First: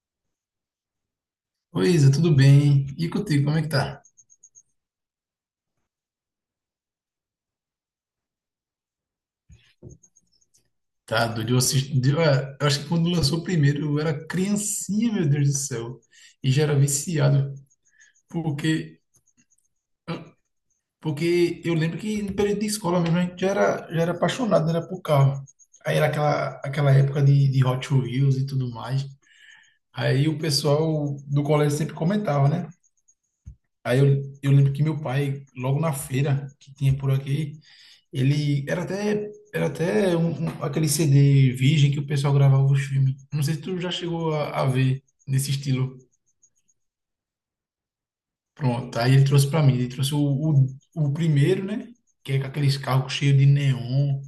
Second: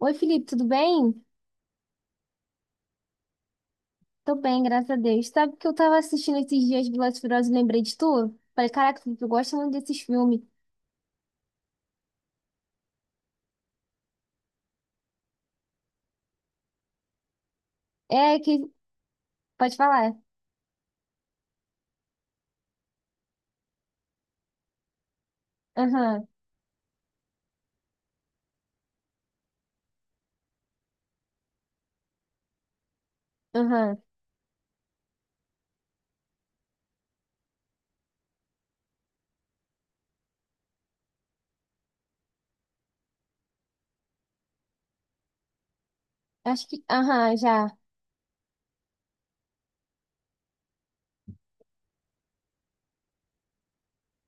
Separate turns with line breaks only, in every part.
Oi, Felipe, tudo bem?
Oi, Isa, tudo bem? E contigo, como é que tá?
Tô bem, graças a Deus. Sabe que eu tava assistindo esses dias Velozes e Furiosos e lembrei de tu? Falei, caraca, Felipe, eu gosto muito desses filmes.
Tá doido, eu assisti, eu acho que quando lançou o primeiro eu era criancinha, meu Deus do céu, e já era viciado,
É que.
porque,
Pode falar.
ah, porque eu lembro que no período de escola mesmo a gente já era apaixonado, né, era por carro. Aí era
Aham,
aquela, aquela época de Hot Wheels e tudo mais, aí o pessoal do colégio sempre comentava, né?
aham.
Aí eu, eu lembro que meu pai, logo na feira que tinha por aqui, ele era até aquele CD virgem que o pessoal gravava os filmes. Não sei se tu já chegou a ver nesse estilo.
Acho que. Aham, já.
Pronto, aí ele trouxe para mim. Ele trouxe o primeiro, né? Que é com aqueles carros cheios de neon,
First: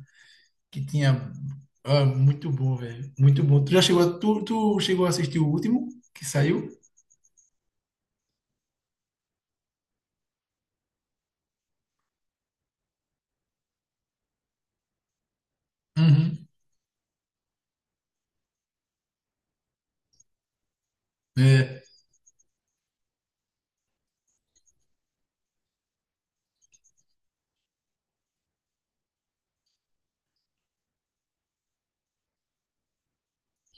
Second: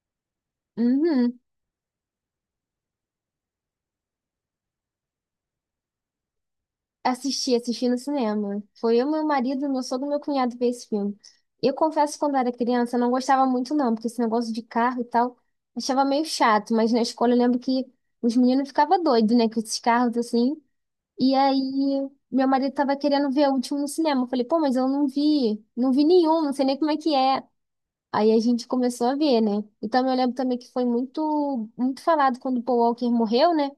que tinha.
Uhum.
Ah, muito bom, velho. Muito bom. Tu já chegou a, tu chegou a assistir o último que saiu?
Assisti, assisti no cinema. Foi eu, meu marido, meu sogro e meu cunhado ver esse filme. Eu confesso que quando era criança eu não gostava muito não, porque esse negócio de carro e tal, achava meio
Uhum.
chato, mas na escola eu lembro que os meninos ficavam doidos, né, com esses carros assim. E
É,
aí, meu marido tava querendo ver o último no cinema. Eu falei, pô, mas eu não vi nenhum, não sei nem como é que é. Aí a gente começou a ver, né? Então eu lembro também que foi muito, muito falado quando o Paul Walker morreu, né? O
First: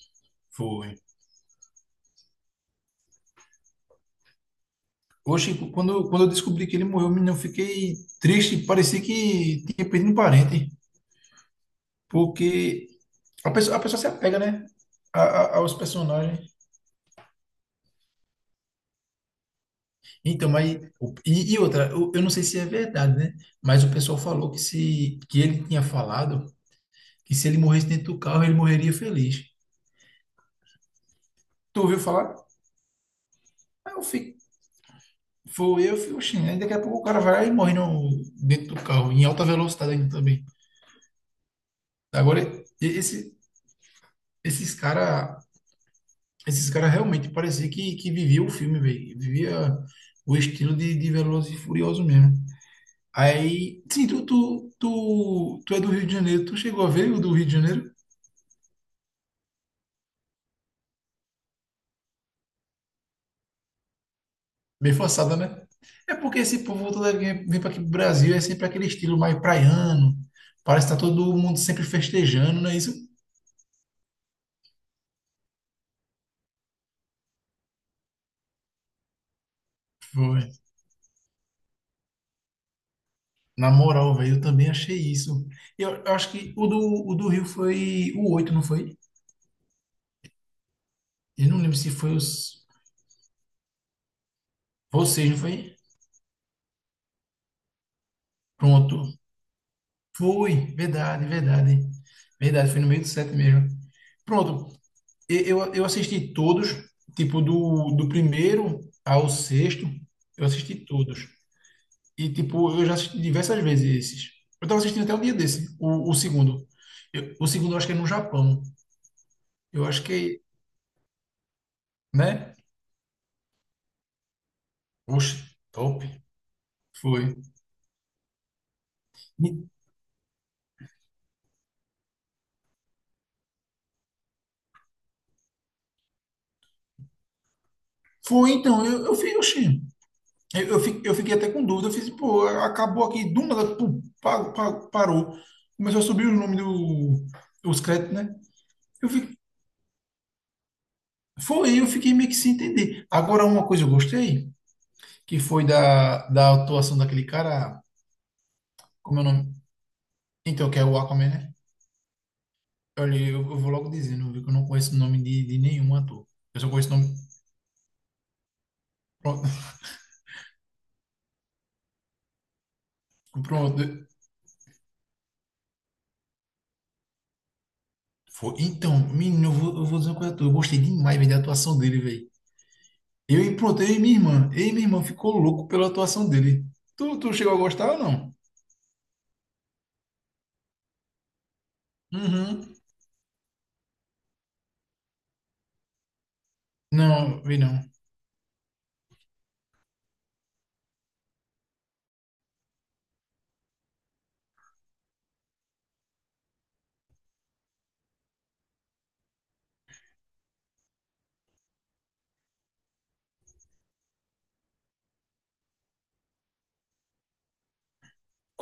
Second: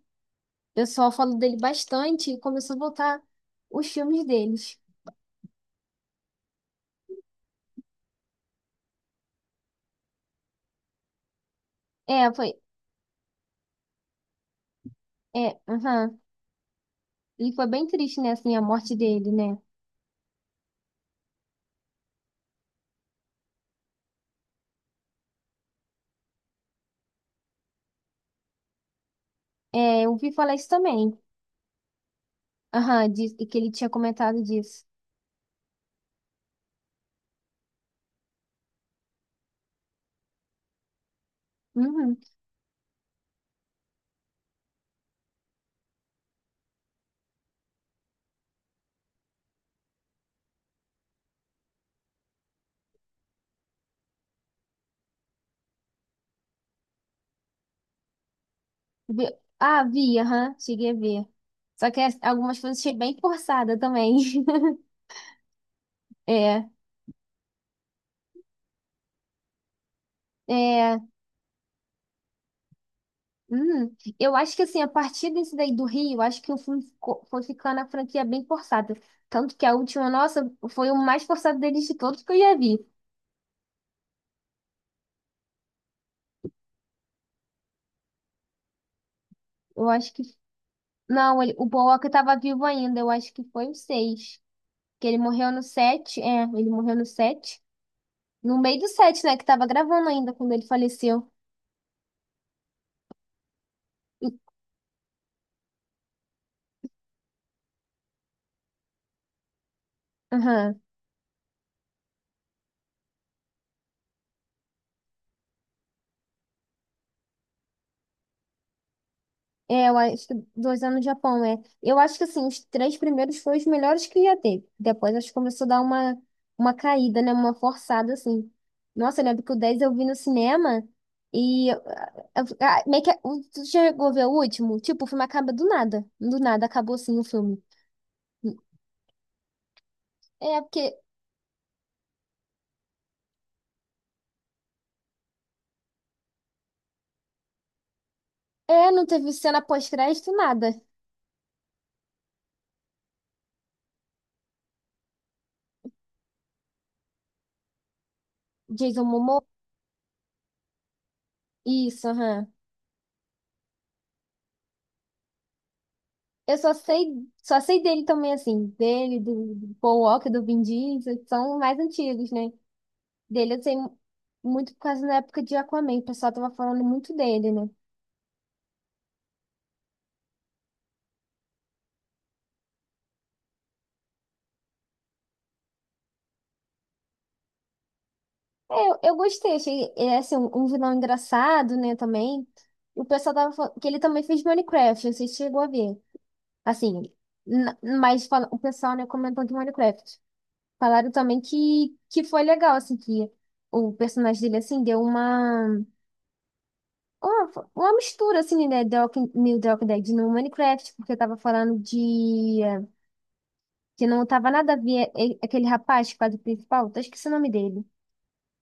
foi.
pessoal falou dele bastante e começou a voltar os filmes deles.
Oxe, quando, quando eu descobri que ele morreu, menino, eu fiquei triste. Parecia que tinha perdido um parente.
É, foi,
Porque a pessoa, a pessoa se apega, né?
é,
Aos
aham.
personagens.
E foi bem triste, né, assim, a morte dele, né?
Então, mas e outra, eu não sei se é verdade, né? Mas o pessoal falou que se que ele tinha falado que se ele morresse dentro do carro, ele morreria feliz.
É, eu vi falar isso também.
Tu ouviu falar?
Aham, diz que ele tinha
Aí eu fico.
comentado disso.
Foi eu, fico, oxi, aí daqui a pouco o cara vai lá e morre no, dentro do carro, em alta velocidade ainda também.
Uhum.
Agora, e- esse, esses cara, esses cara realmente parecia que vivia o filme, velho. Vivia o estilo de Velozes e Furiosos mesmo. Aí, sim, tu é do Rio de Janeiro, tu chegou a ver o do Rio de Janeiro?
Vi- Ah, vi, aham, cheguei a ver. Só que algumas coisas achei bem forçada também.
Bem forçada, né? É porque esse
É,
povo todo ele vem para aqui pro Brasil, é sempre aquele estilo mais praiano, parece que
é.
tá todo mundo sempre festejando, não é isso?
Eu acho que assim, a partir desse daí do Rio, eu acho que o filme foi ficando a franquia bem forçada. Tanto que a última, nossa,
Foi.
foi o mais forçado deles de todos que eu já vi.
Na moral, velho, eu também achei isso. Eu acho que o do Rio foi o 8, não foi?
Eu acho que. Não,
Eu
ele,
não
o
lembro
Paul
se
Walker
foi
tava vivo
os...
ainda, eu acho que foi o 6. Que ele
Vocês, não
morreu no
foi?
7. É, ele morreu no 7. No meio do
Pronto.
7, né? Que tava gravando ainda quando
Foi,
ele
verdade,
faleceu.
verdade. Verdade, foi no meio do 7 mesmo.
E-
Pronto. Eu assisti todos, tipo, do primeiro ao sexto, eu
Aham.
assisti todos. E, tipo, eu já assisti diversas vezes esses. Eu tava assistindo até um dia desse, o segundo. O segundo eu acho que é no Japão. Eu
É, eu
acho
acho que
que,
2 anos no Japão, é. Eu acho que, assim,
né?
os três primeiros foram os melhores que ia ter. Depois, acho que
Oxe,
começou a dar
top.
uma, caída,
Foi.
né? Uma forçada, assim. Nossa, eu lembro que o
E-
10 eu vi no cinema e meio que. Tu chegou a ver o último? Tipo, o filme acaba do nada. Do nada, acabou, assim, o filme.
Foi, então, eu fiz, oxi.
É, porque.
Eu fiquei até com dúvida. Eu fiz, pô, acabou aqui, do nada, pum, parou. Começou a subir o nome os créditos, né?
É, não
Eu
teve
fiquei,
cena pós-crédito, nada.
foi, eu fiquei meio que sem entender. Agora, uma coisa eu gostei, que foi da atuação daquele cara,
Jason
como é o
Momoa.
nome? Então, que é o Aquaman, né?
Isso, aham.
Olha, eu vou logo dizendo, viu, que eu não conheço o nome de nenhum ator.
Eu
Eu só
só
conheço o
sei,
nome.
só sei dele também, assim. Dele, do,
Pronto.
do Paul Walker, do Vin Diesel, que são mais antigos, né? Dele eu tenho
Pronto.
muito por causa da época de Aquaman. O pessoal tava falando muito dele, né?
Foi. Então, menino, eu vou dizer uma coisa a tu. Eu gostei demais, velho, da atuação dele, velho. Eu e pronto, eu e minha irmã. Eu e minha irmã ficou louco pela atuação dele. Tu, tu chegou a gostar ou não?
É, eu gostei, achei é, assim, um vilão engraçado, né, também.
Uhum.
O pessoal tava falando que ele também fez Minecraft, você chegou a ver. Assim,
Não, vi não.
mas o pessoal, né, comentou de Minecraft. Falaram também que foi legal, assim, que o personagem dele, assim, deu uma mistura, assim, né, The Walking, New The Walking Dead no Minecraft, porque tava falando de que não tava nada a ver, aquele rapaz que faz o principal. Tô esquecendo o nome dele.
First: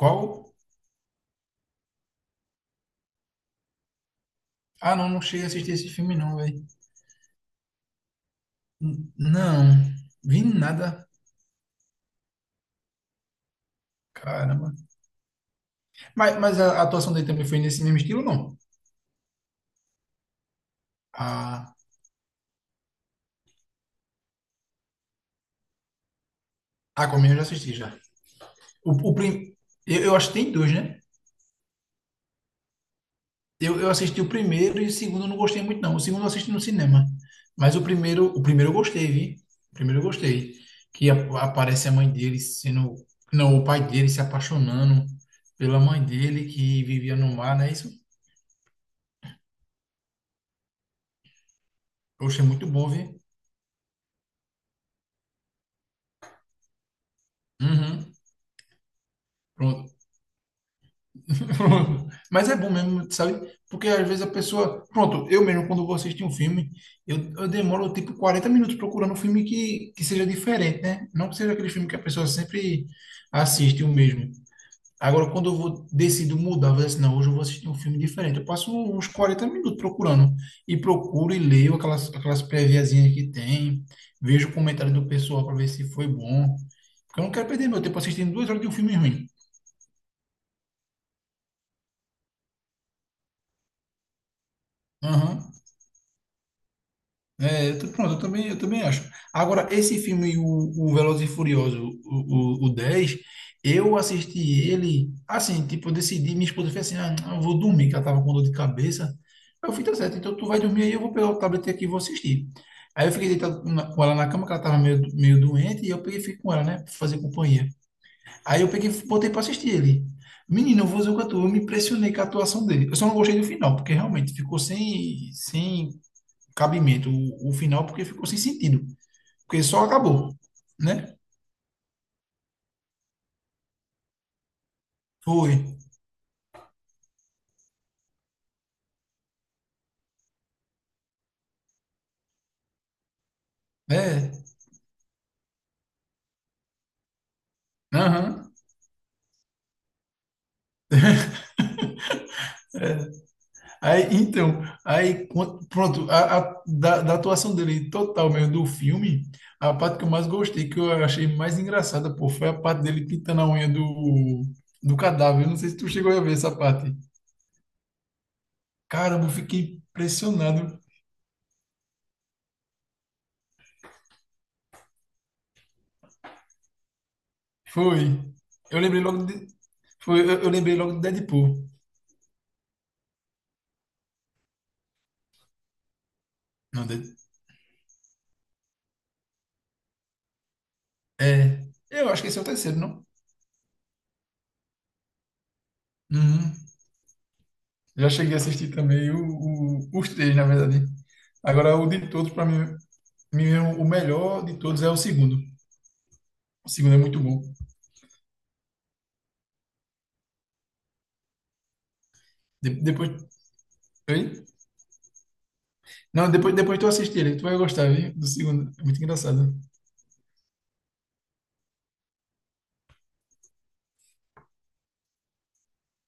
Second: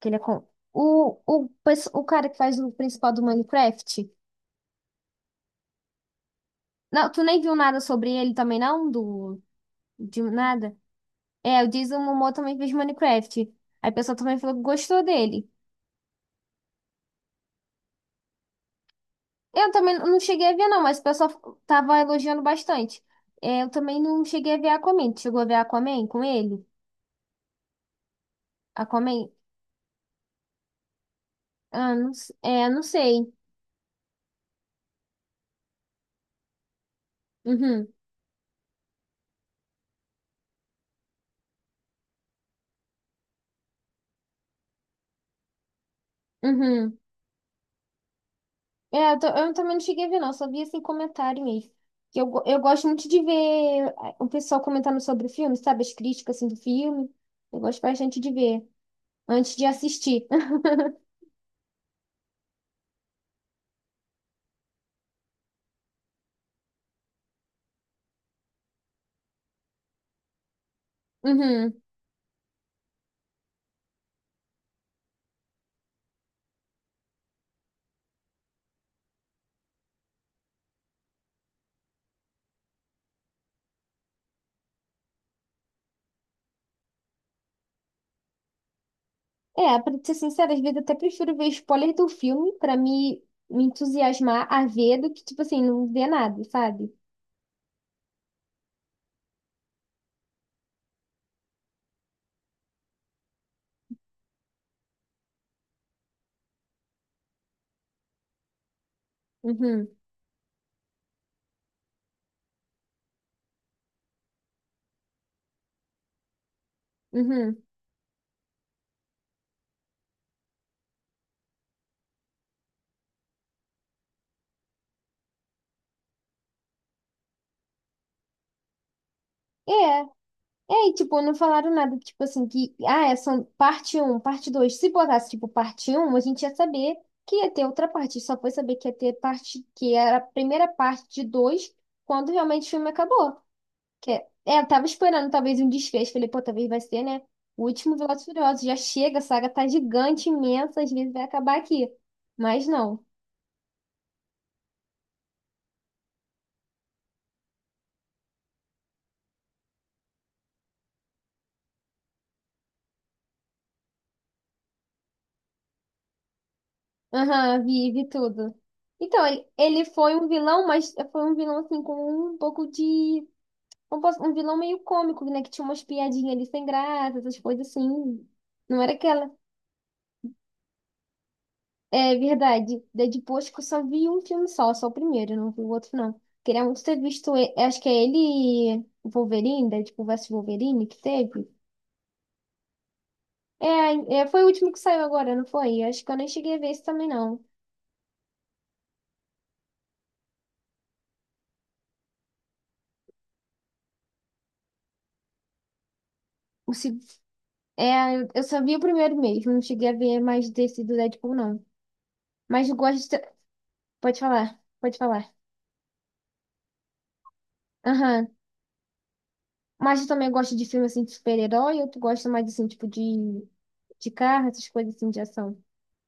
Que ele é com o cara que faz o principal do Minecraft.
Ah, não, não cheguei a assistir esse filme, não, velho.
Não, tu nem viu nada sobre ele também, não?
Não,
De
vi
nada?
nada.
É, o Jason Momoa também fez Minecraft. Aí o pessoal também falou que
Caramba.
gostou dele.
Mas a atuação dele também foi nesse mesmo estilo, não?
Eu também não cheguei a ver, não, mas o pessoal
Ah,
tava elogiando bastante. É, eu também não cheguei a ver Aquaman. Tu chegou a ver Aquaman com ele?
a Aquaman eu já assisti já. O, o
Aquaman?
prim... eu acho que tem dois, né?
Ah, não, é, não sei.
Eu assisti o primeiro e o segundo eu não gostei muito, não. O segundo eu assisti no cinema. Mas
Uhum,
o primeiro eu gostei, vi? O primeiro eu gostei. Que aparece a mãe dele sendo. Não, o pai dele se apaixonando pela mãe dele que
uhum.
vivia no mar, não é isso?
É, eu também não cheguei a ver, não, só vi assim comentário mesmo. Que Eu,
Eu achei
go- eu
muito
gosto
bom,
muito
vi?
de ver o pessoal comentando sobre o filme, sabe? As críticas assim, do filme. Eu gosto
Uhum.
bastante de ver antes de
Pronto.
assistir.
Pronto. Mas é bom mesmo, sabe? Porque às vezes a pessoa. Pronto, eu mesmo, quando vou assistir um filme, eu demoro tipo 40 minutos procurando um filme que seja diferente, né? Não que seja aquele
Uhum.
filme que a pessoa sempre assiste o mesmo. Agora, quando eu vou, decido mudar, vou dizer assim, não, hoje eu vou assistir um filme diferente. Eu passo uns 40 minutos procurando. E procuro e leio aquelas, aquelas préviazinhas que tem, vejo o comentário do pessoal para ver se foi bom. Porque eu não quero perder meu tempo assistindo duas horas de um filme ruim.
É, pra ser sincera, às vezes eu até prefiro ver spoiler do filme pra me entusiasmar a ver do que, tipo
Aham.
assim, não ver nada, sabe?
Pronto, eu também acho. Agora, esse filme, o Velozes e Furioso o 10 eu assisti ele, assim, tipo, eu decidi, minha esposa fez assim, ah, não, eu vou dormir, que ela tava com dor de cabeça. Eu falei,
Uhum,
tá certo, então tu vai dormir aí, eu vou pegar o tablet aqui e vou assistir. Aí eu fiquei deitado com ela na cama, que ela tava meio, meio doente, e eu peguei e fiquei com ela, né, pra fazer
uhum.
companhia. Aí eu peguei e botei pra assistir ele. Menino, eu vou dizer o que eu tô, eu me impressionei com a atuação dele. Eu só não gostei do final, porque realmente ficou sem, sem cabimento o final, porque ficou sem sentido. Porque
É,
só acabou,
é, e,
né?
tipo, não falaram nada, tipo assim, que, é só parte um, parte 2. Se botasse, tipo,
Foi.
parte um, a gente ia saber que ia ter outra parte. Só foi saber que ia ter parte, que era a primeira parte de 2 quando realmente o filme acabou. Que
É.
eu tava esperando talvez um desfecho. Falei, pô, talvez vai ser, né? O último Velozes e
Aham.
Furiosos já chega, a saga tá gigante, imensa, às vezes vai acabar aqui. Mas
É.
não.
Aí, então, aí, quan- pronto, da atuação dele total mesmo do filme, a parte que eu mais gostei, que eu achei mais engraçada, pô, foi a parte dele pintando a unha do cadáver. Eu não sei se tu chegou a ver essa parte.
Aham, vive tudo. Então,
Caramba, eu
ele,
fiquei
ele foi um vilão,
impressionado.
mas foi um vilão, assim, com um pouco de um vilão meio cômico, né? Que tinha umas piadinhas ali sem graça, essas coisas
Foi.
assim.
Eu
Não era
lembrei logo
aquela.
de, eu lembrei logo de Deadpool.
É verdade. Deadpool, acho que eu só vi um filme só, só o primeiro, não vi o outro, não. Queria muito
Não,
ter
Dead-
visto. Acho que é ele e o Wolverine, Deadpool vs Wolverine, que teve.
é. Eu acho que esse é o terceiro, não?
É, é, foi o último que saiu agora, não foi? Acho que eu nem
Uhum.
cheguei a ver esse também, não.
Já cheguei a assistir também os três, na verdade. Agora, o de todos, para mim, é o melhor de todos é o segundo. O
O,
segundo é
se-
muito bom.
É, eu só vi o primeiro mesmo, não cheguei a ver mais desse do Deadpool, não. Mas
De-
eu
depois.
gosto. Pode
Oi?
falar, pode falar.
Não, depois, depois tu assistir ele, tu vai gostar, viu? Do
Aham.
segundo. É muito engraçado.
Mas tu também gosta de filme assim de super-herói ou tu gosta mais assim, tipo, de carro, essas coisas assim de ação?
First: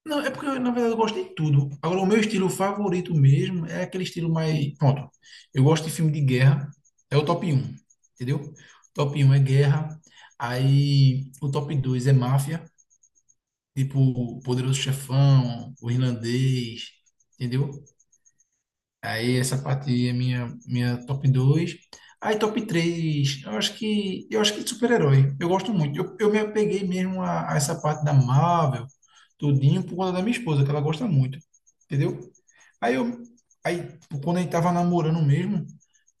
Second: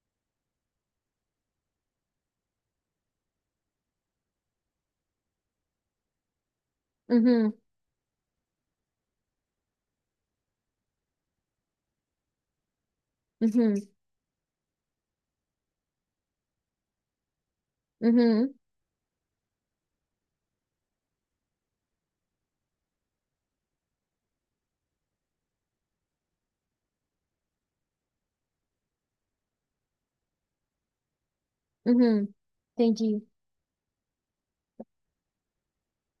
Não, é porque, na verdade, eu gosto de tudo. Agora, o meu estilo favorito mesmo é aquele estilo mais. Pronto. Eu gosto de filme de guerra. É o top
Uhum,
um entendeu? O top um é guerra. Aí o top 2 é máfia.
uhum,
Tipo Poderoso Chefão, o Irlandês, entendeu?
uhum,
Aí essa parte aí é minha, minha top 2. Aí top 3, eu acho que super-herói. Eu gosto muito. Eu me apeguei mesmo a essa parte da Marvel, tudinho, por conta da minha esposa, que ela gosta muito. Entendeu?
uhum,
Aí eu
entendi.
aí quando a gente tava namorando mesmo,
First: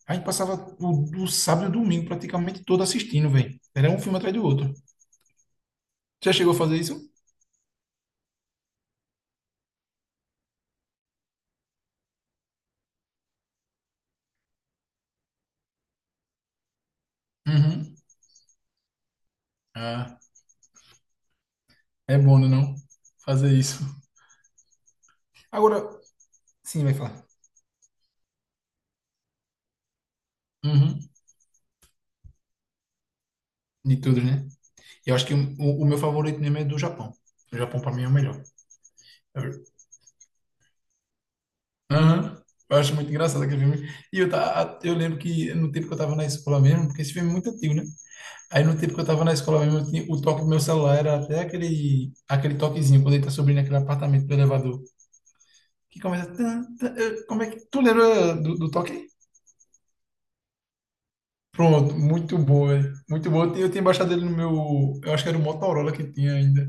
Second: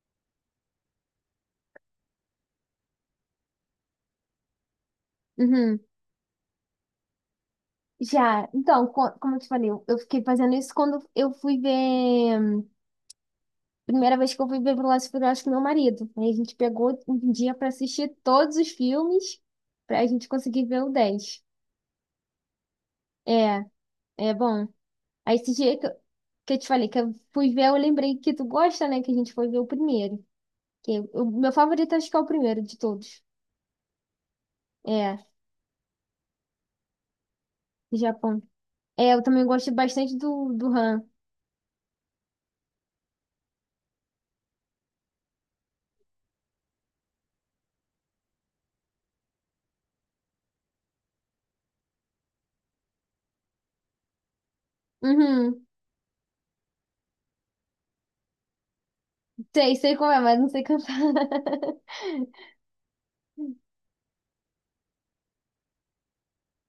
a gente passava do sábado e domingo praticamente todo assistindo, velho. Era um filme atrás do outro.
Uhum.
Já chegou a fazer isso?
Já, então, como eu te falei, eu fiquei fazendo isso quando eu fui ver. Primeira vez que eu fui ver Velozes e Furiosos com meu marido. Aí a gente pegou um dia pra
Uhum.
assistir todos os filmes pra gente conseguir ver o 10.
É bom, né, não? Fazer
É,
isso.
é bom. Aí esse
Agora,
dia que eu, te
sim,
falei
vai
que eu
falar.
fui ver, eu lembrei que tu gosta, né? Que a gente foi ver o primeiro. Que
Uhum.
o meu favorito acho que é o primeiro de todos.
De tudo, né? Eu
É,
acho que o meu favorito mesmo é do Japão. O Japão, pra mim, é o melhor.
Japão. É, eu também
Eu,
gosto bastante do Han.
aham. Eu acho muito engraçado aquele filme. Eu lembro que no tempo que eu tava na escola mesmo, porque esse filme é muito antigo, né? Aí no tempo que eu tava na escola mesmo, o toque do meu celular era até aquele, aquele toquezinho, quando ele tá subindo aquele apartamento do elevador.
Uhum.
Que começa. Tan, tan, como é que. Tu lembra do toque?
Sei, sei como é, mas não sei cantar.
Pronto, muito boa, velho. Muito boa. Eu tinha baixado ele no meu, eu acho que era o Motorola que tinha ainda.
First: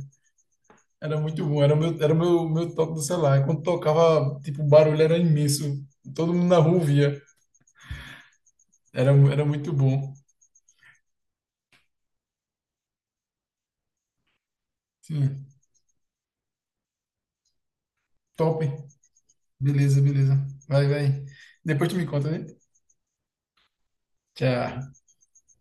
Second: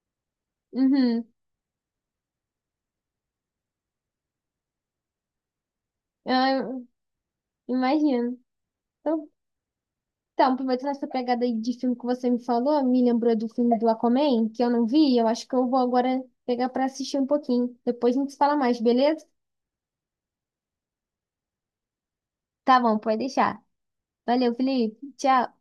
Era
Uhum.
muito bom, era o meu, meu toque do celular. E quando tocava, tipo, o barulho era imenso. Todo mundo na
Ah,
rua via.
imagino.
Era,
Então,
era muito bom.
então, aproveitando essa pegada aí de filme que você me falou, me lembrou do filme do Aquaman, que eu não vi. Eu
Sim,
acho que eu vou agora pegar pra assistir um pouquinho. Depois a gente se fala
top.
mais, beleza?
Beleza, beleza. Vai, vai. Depois tu me conta, né?
Tá bom, pode deixar. Valeu,
Tchau.
Felipe. Tchau.